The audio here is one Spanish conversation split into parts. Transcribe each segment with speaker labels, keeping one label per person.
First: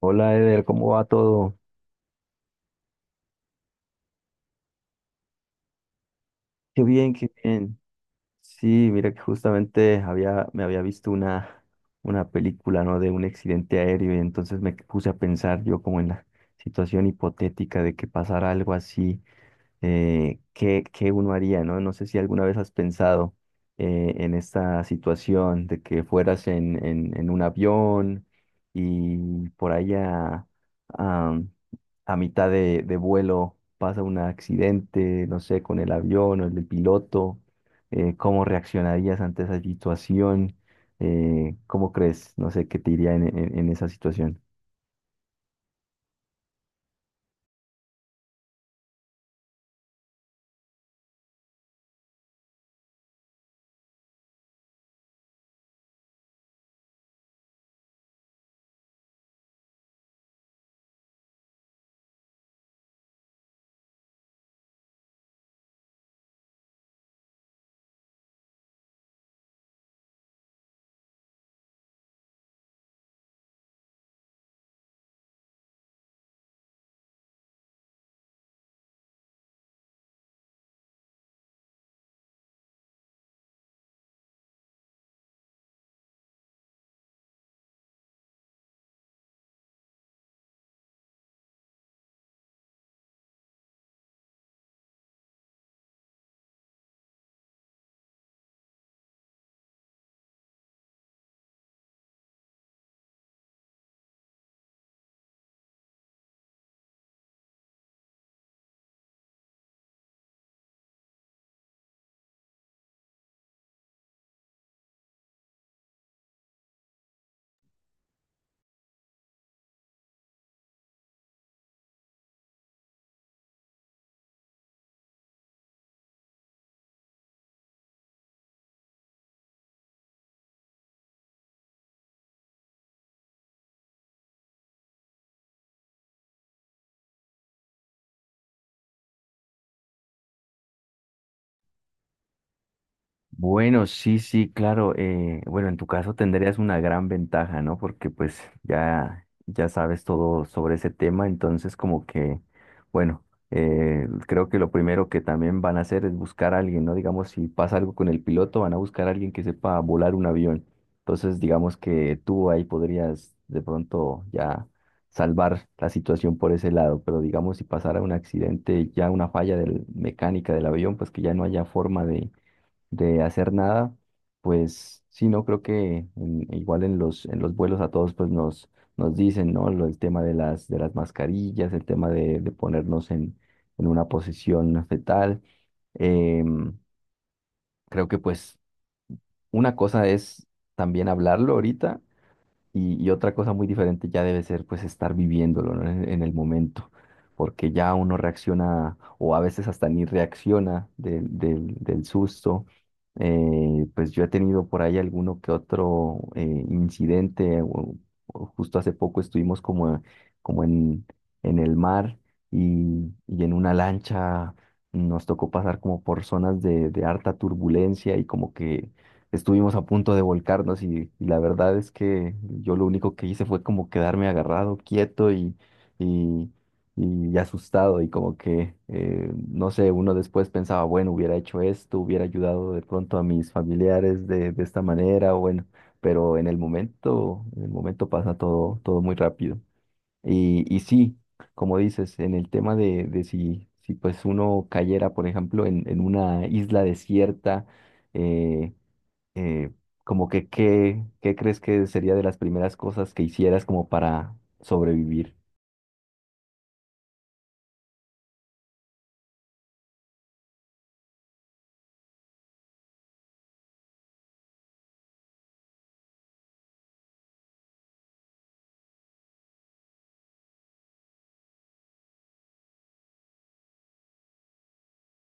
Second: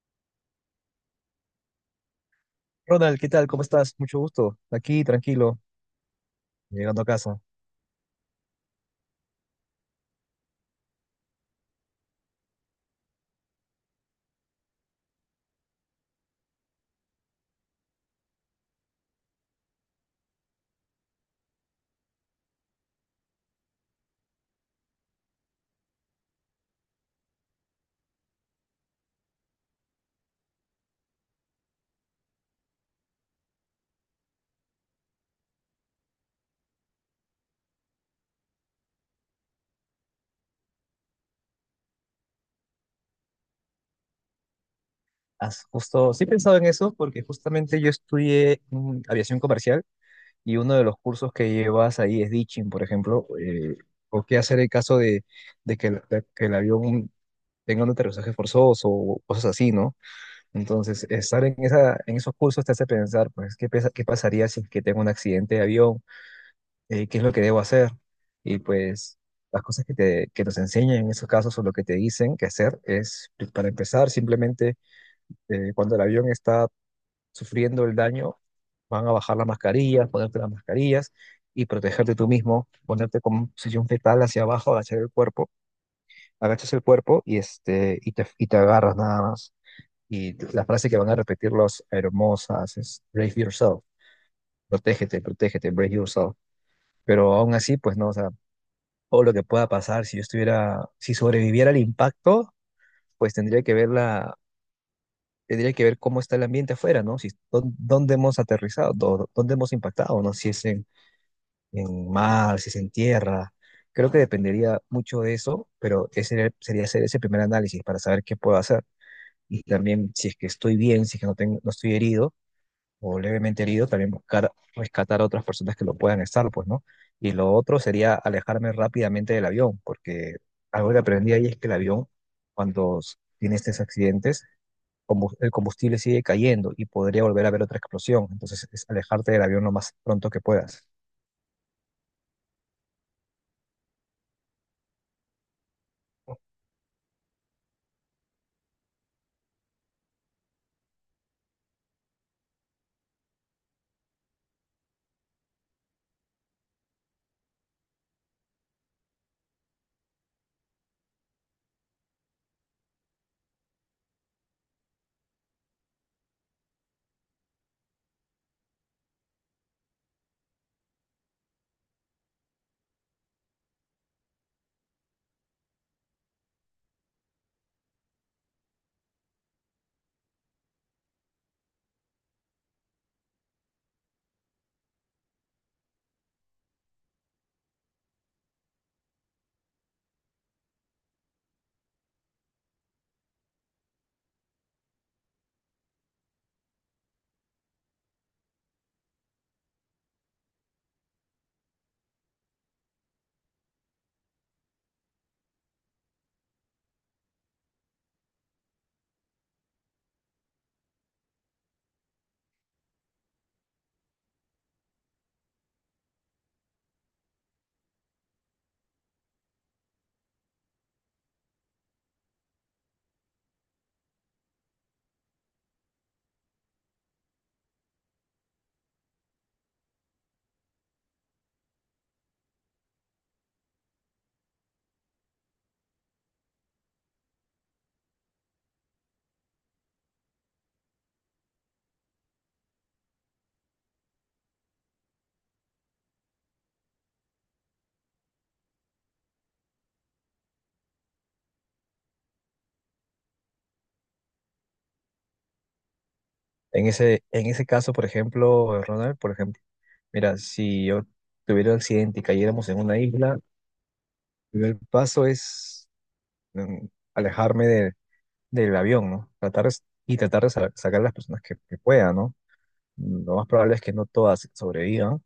Speaker 1: Hola Eder, ¿cómo va todo?
Speaker 2: Ronald, ¿qué tal? ¿Cómo estás? Mucho gusto. Aquí, tranquilo,
Speaker 1: Qué
Speaker 2: llegando a
Speaker 1: bien, qué
Speaker 2: casa.
Speaker 1: bien. Sí, mira que justamente me había visto una película, ¿no? De un accidente aéreo y entonces me puse a pensar yo como en la situación hipotética de que pasara algo así. ¿Qué uno haría, ¿no? No sé si alguna vez has pensado en esta situación de que fueras en un avión y por ahí a, a mitad de vuelo pasa un accidente, no sé, con el avión o el del piloto. ¿Cómo reaccionarías ante esa situación? ¿Cómo crees, no sé, qué te iría en esa situación?
Speaker 2: Has justo, sí he pensado en eso porque justamente yo estudié aviación comercial y uno de los cursos que llevas ahí es ditching, por ejemplo, o qué hacer en caso de que el avión tenga un aterrizaje forzoso o cosas así, ¿no? Entonces, estar en esa, en esos cursos te hace pensar, pues, ¿qué, qué pasaría si es que tengo un accidente de avión? Qué es lo que debo hacer. Y pues las cosas que nos enseñan en esos casos o lo que te dicen que hacer es, pues, para empezar, simplemente cuando el avión está sufriendo el daño, van a bajar las mascarillas, ponerte las mascarillas y protegerte tú mismo, ponerte con posición fetal hacia abajo, agachar el cuerpo, agachas el cuerpo y, este, y te agarras nada más. Y la frase que van a repetir los aeromosas es brave yourself, protégete, protégete, brave yourself. Pero aún así, pues no, o sea, o lo que pueda pasar si yo estuviera, si sobreviviera al impacto, pues tendría que ver la, tendría que ver cómo está el ambiente afuera, ¿no? Si, dónde hemos aterrizado, dónde hemos impactado, ¿no? Si es en mar, si es en tierra. Creo que dependería mucho de eso, pero ese sería hacer ese primer análisis para saber qué puedo hacer. Y también si es que estoy bien, si es que no tengo, no estoy herido o levemente herido, también buscar rescatar a otras personas que lo puedan estar, pues, ¿no? Y lo otro sería alejarme rápidamente del avión, porque algo que aprendí ahí es que el avión, cuando tiene estos accidentes, el combustible sigue cayendo y podría volver a haber otra explosión. Entonces, es alejarte del avión lo más pronto que puedas.
Speaker 1: Bueno, sí, sí, claro. Bueno, en tu caso tendrías una gran ventaja, ¿no? Porque pues ya sabes todo sobre ese tema, entonces como que, bueno, creo que lo primero que también van a hacer es buscar a alguien, ¿no? Digamos, si pasa algo con el piloto, van a buscar a alguien que sepa volar un avión. Entonces, digamos que tú ahí podrías de pronto ya salvar la situación por ese lado, pero digamos, si pasara un accidente, ya una falla del, mecánica del avión, pues que ya no haya forma de hacer nada. Pues sí, no creo que igual en en los vuelos a todos nos dicen, ¿no? El tema de de las mascarillas, el tema de ponernos en una posición fetal. Em, Creo que pues una cosa es también hablarlo ahorita y otra cosa muy diferente ya debe ser pues estar viviéndolo, ¿no? En el momento, porque ya uno reacciona o a veces hasta ni reacciona del susto. Pues yo he tenido por ahí alguno que otro incidente. O justo hace poco estuvimos como, como en, en el mar y en una lancha nos tocó pasar como por zonas de harta turbulencia, y como que estuvimos a punto de volcarnos. Y la verdad es que yo lo único que hice fue como quedarme agarrado, quieto y, y asustado, y como que, no sé, uno después pensaba, bueno, hubiera hecho esto, hubiera ayudado de pronto a mis familiares de esta manera, bueno, pero en el momento pasa todo, todo muy rápido. Y sí, como dices, en el tema de si, si pues uno cayera, por ejemplo, en una isla desierta, eh, eh, como que ¿qué crees que sería de las primeras cosas que hicieras como para sobrevivir?
Speaker 2: En ese caso, por ejemplo, Ronald, por ejemplo, mira, si yo tuviera un accidente y cayéramos en una isla, el primer paso es mm, alejarme de del avión, ¿no? Y tratar de sacar las personas que pueda, ¿no? Lo más probable es que no todas sobrevivan,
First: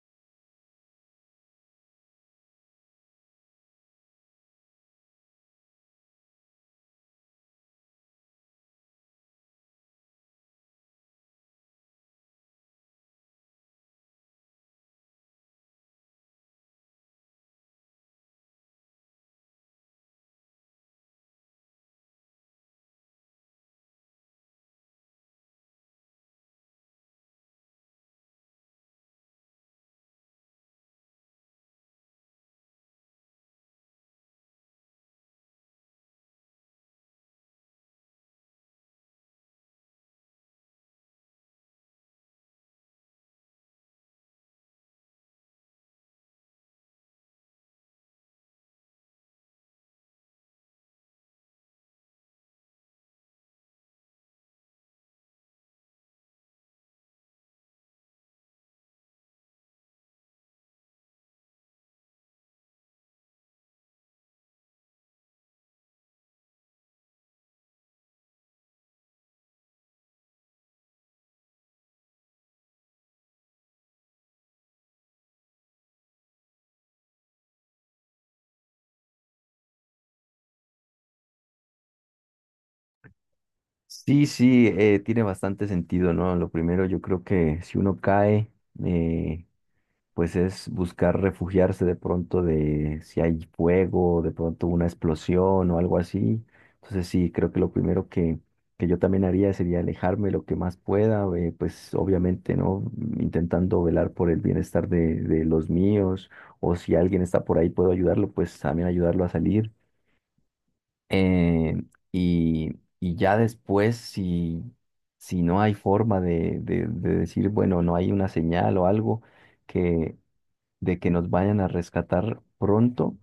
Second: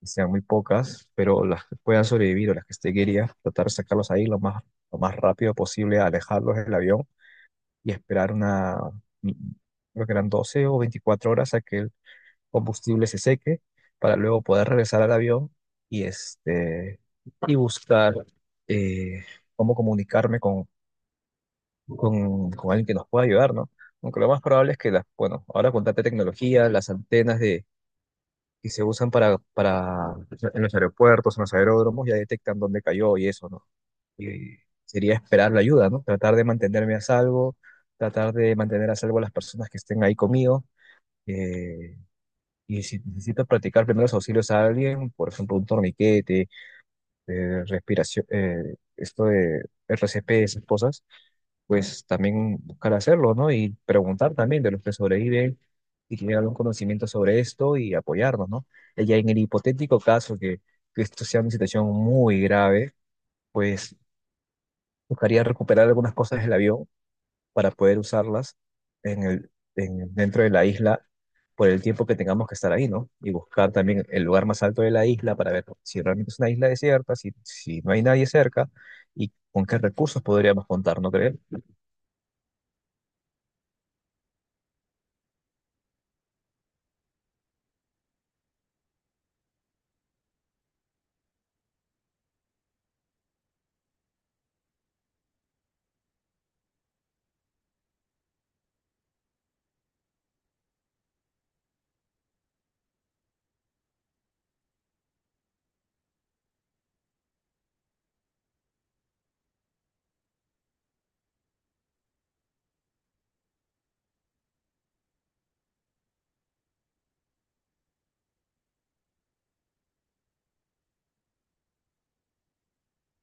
Speaker 2: que sean muy pocas, pero las que puedan sobrevivir o las que esté quería, tratar de sacarlos ahí lo más rápido posible, alejarlos del avión y esperar una, mi- creo que eran 12 o 24 horas a que el combustible se seque para luego poder regresar al avión y, este, y buscar eh, cómo comunicarme con alguien que nos pueda ayudar, ¿no? Aunque lo más probable es que, las, bueno, ahora con tanta tecnología, las antenas de, que se usan para en los aeropuertos, en los aeródromos, ya detectan dónde cayó y eso, ¿no? Y sería esperar la ayuda, ¿no? Tratar de mantenerme a salvo, tratar de mantener a salvo a las personas que estén ahí conmigo. eh, y si necesito practicar primeros auxilios a alguien, por ejemplo, un torniquete, de respiración, esto de RCP, y esas cosas, pues también buscar hacerlo, ¿no? Y preguntar también de los que sobreviven y que tienen algún conocimiento sobre esto y apoyarnos, ¿no? Y ya en el hipotético caso que esto sea una situación muy grave, pues buscaría recuperar algunas cosas del avión para poder usarlas en dentro de la isla por el tiempo que tengamos que estar ahí, ¿no? Y buscar también el lugar más alto de la isla para ver si realmente es una isla desierta, si, si no hay nadie cerca y con qué recursos podríamos contar, ¿no creen?
Speaker 1: Sí, sí, tiene bastante sentido, ¿no? Lo primero, yo creo que si uno cae, eh, pues es buscar refugiarse de pronto de si hay fuego, de pronto una explosión o algo así. Entonces sí, creo que lo primero que yo también haría sería alejarme lo que más pueda, pues obviamente, ¿no? Intentando velar por el bienestar de los míos, o si alguien está por ahí puedo ayudarlo, pues también ayudarlo a salir. Eh, y, y ya después, si, si no hay forma de decir, bueno, no hay una señal o algo que, de que nos vayan a rescatar pronto,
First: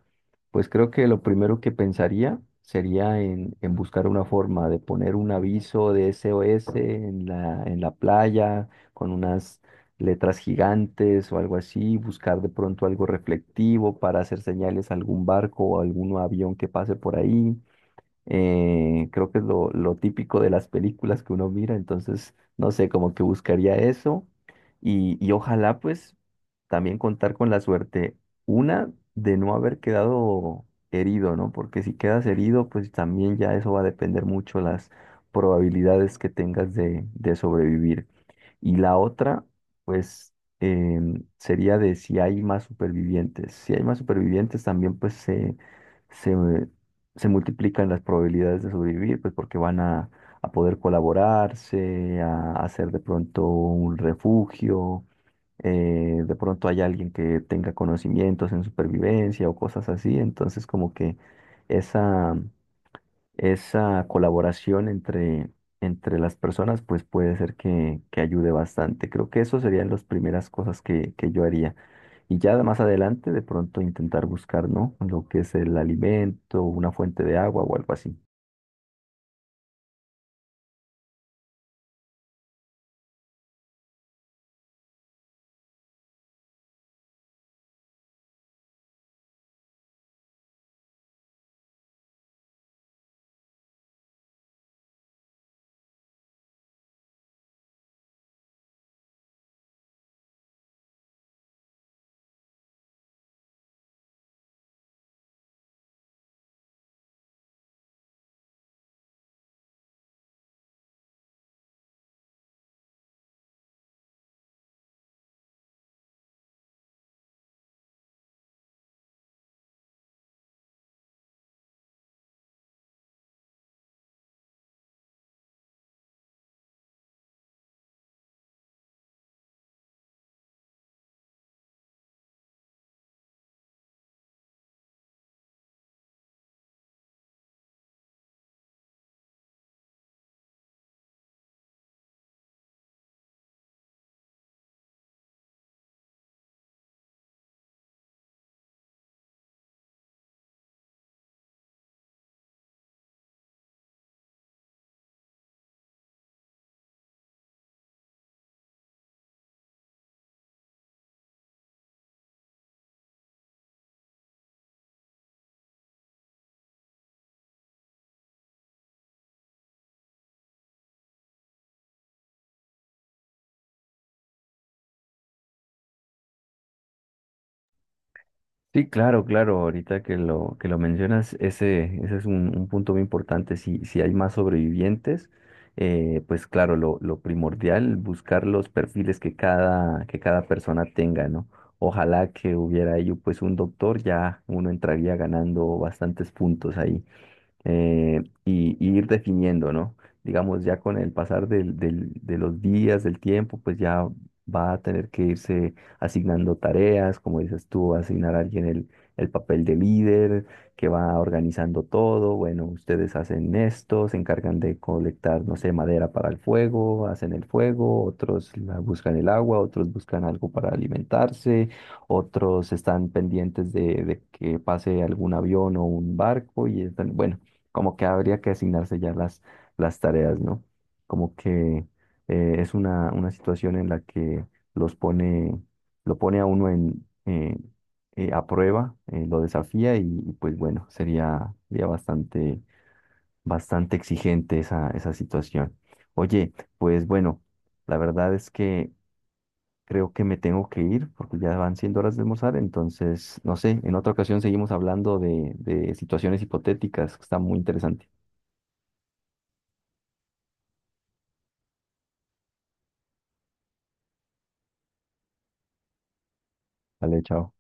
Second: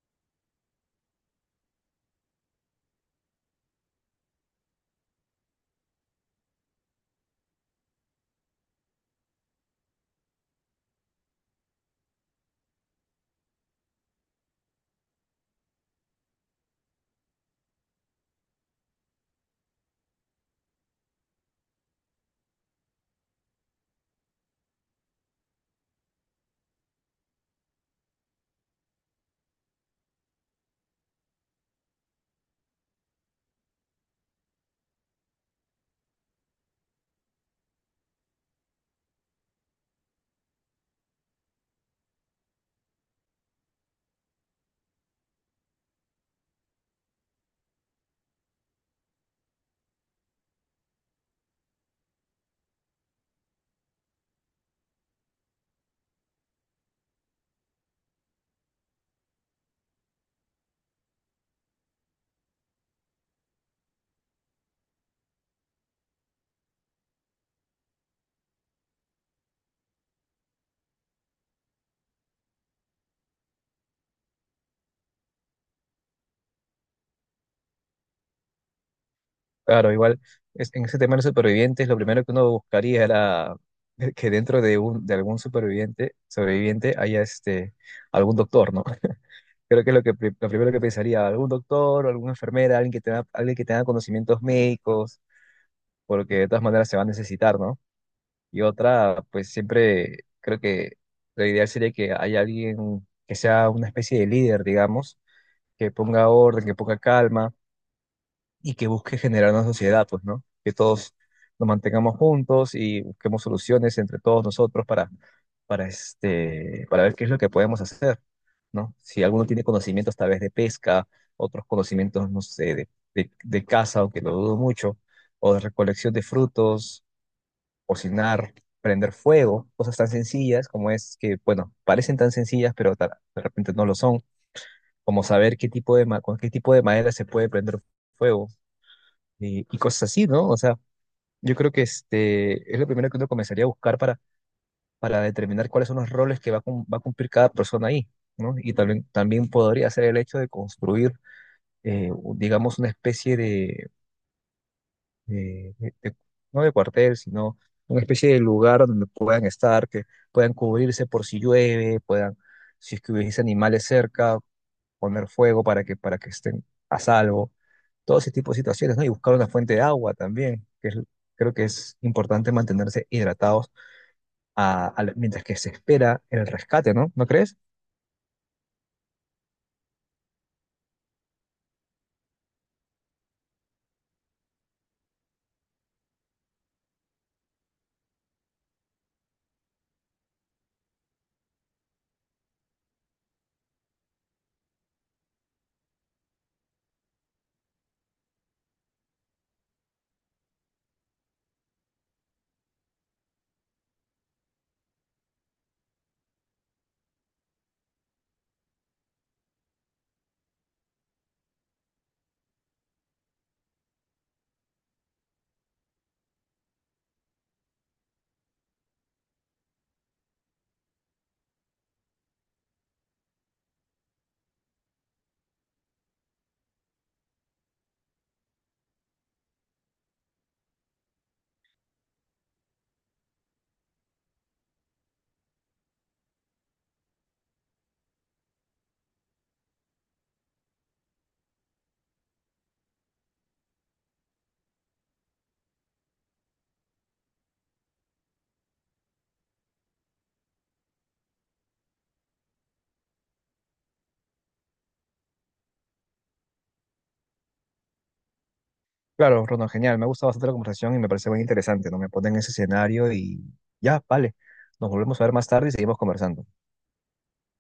Speaker 1: pues creo que lo primero que pensaría sería en buscar una forma de poner un aviso de SOS en en la playa con unas letras gigantes o algo así, buscar de pronto algo reflectivo para hacer señales a algún barco o algún avión que pase por ahí. Creo que es lo típico de las películas que uno mira, entonces, no sé, como que buscaría eso y ojalá pues también contar con la suerte, una, de no haber quedado herido, ¿no? Porque si quedas herido, pues también ya eso va a depender mucho las probabilidades que tengas de sobrevivir. Y la otra, pues, sería de si hay más supervivientes. Si hay más supervivientes, también se multiplican las probabilidades de sobrevivir, pues porque van a poder colaborarse, a hacer de pronto un refugio. De pronto hay alguien que tenga conocimientos en supervivencia o cosas así, entonces como que esa, esa colaboración entre las personas, pues puede ser que ayude bastante. Creo que eso serían las primeras cosas que yo haría. Y ya más adelante, de pronto intentar buscar, ¿no? Lo que es el alimento, una fuente de agua o algo así.
Speaker 2: Claro, igual en ese tema de los supervivientes, lo primero que uno buscaría era que dentro de algún superviviente, sobreviviente haya este, algún doctor, ¿no? Creo que es lo primero que pensaría, algún doctor, alguna enfermera, alguien que tenga conocimientos médicos, porque de todas maneras se va a necesitar, ¿no? Y otra, pues siempre creo que lo ideal sería que haya alguien que sea una especie de líder, digamos, que ponga orden, que ponga calma y que busque generar una sociedad, pues, ¿no? Que todos nos mantengamos juntos y busquemos soluciones entre todos nosotros para, este, para ver qué es lo que podemos hacer, ¿no? Si alguno tiene conocimientos tal vez de pesca, otros conocimientos, no sé, de caza, aunque lo dudo mucho, o de recolección de frutos cocinar, prender fuego, cosas tan sencillas como es que, bueno, parecen tan sencillas, pero de repente no lo son, como saber qué tipo con qué tipo de madera se puede prender fuego y cosas así, ¿no? O sea, yo creo que este es lo primero que uno comenzaría a buscar para determinar cuáles son los roles que va a cumplir cada persona ahí, ¿no? Y también, también podría ser el hecho de construir, eh, digamos, una especie de eh, de- de- no de cuartel, sino una especie de lugar donde puedan estar, que puedan cubrirse por si llueve, puedan, si es que hubiese animales cerca, poner fuego para que estén a salvo, todo ese tipo de situaciones, ¿no? Y buscar una fuente de agua también, que creo que es importante mantenerse hidratados a mientras que se espera el rescate, ¿no? ¿No crees?
Speaker 1: Sí, claro, claro. Ahorita que lo mencionas, ese es un punto muy importante. Si, si hay más sobrevivientes, pues claro, lo primordial, buscar los perfiles que cada persona tenga, ¿no? Ojalá que hubiera ahí pues un doctor, ya uno entraría ganando bastantes puntos ahí. Y ir definiendo, ¿no? Digamos, ya con el pasar de los días, del tiempo, pues ya va a tener que irse asignando tareas, como dices tú, va a asignar a alguien el papel de líder, que va organizando todo, bueno, ustedes hacen esto, se encargan de colectar, no sé, madera para el fuego, hacen el fuego, otros buscan el agua, otros buscan algo para alimentarse, otros están pendientes de que pase algún avión o un barco y están, bueno, como que habría que asignarse ya las tareas, ¿no? Como que es una situación en la que los pone, lo pone a uno en, a prueba, lo desafía. Y pues bueno, sería, sería bastante, bastante exigente esa, esa situación. Oye, pues bueno, la verdad es que creo que me tengo que ir porque ya van siendo horas de almorzar, entonces, no sé, en otra ocasión seguimos hablando de situaciones hipotéticas, que está muy interesante.
Speaker 2: Claro, Ronald, genial, me ha gustado bastante la conversación y me parece muy interesante, ¿no? Me ponen en ese escenario y ya, vale, nos volvemos a ver más tarde y seguimos conversando.
Speaker 1: Vale, chao.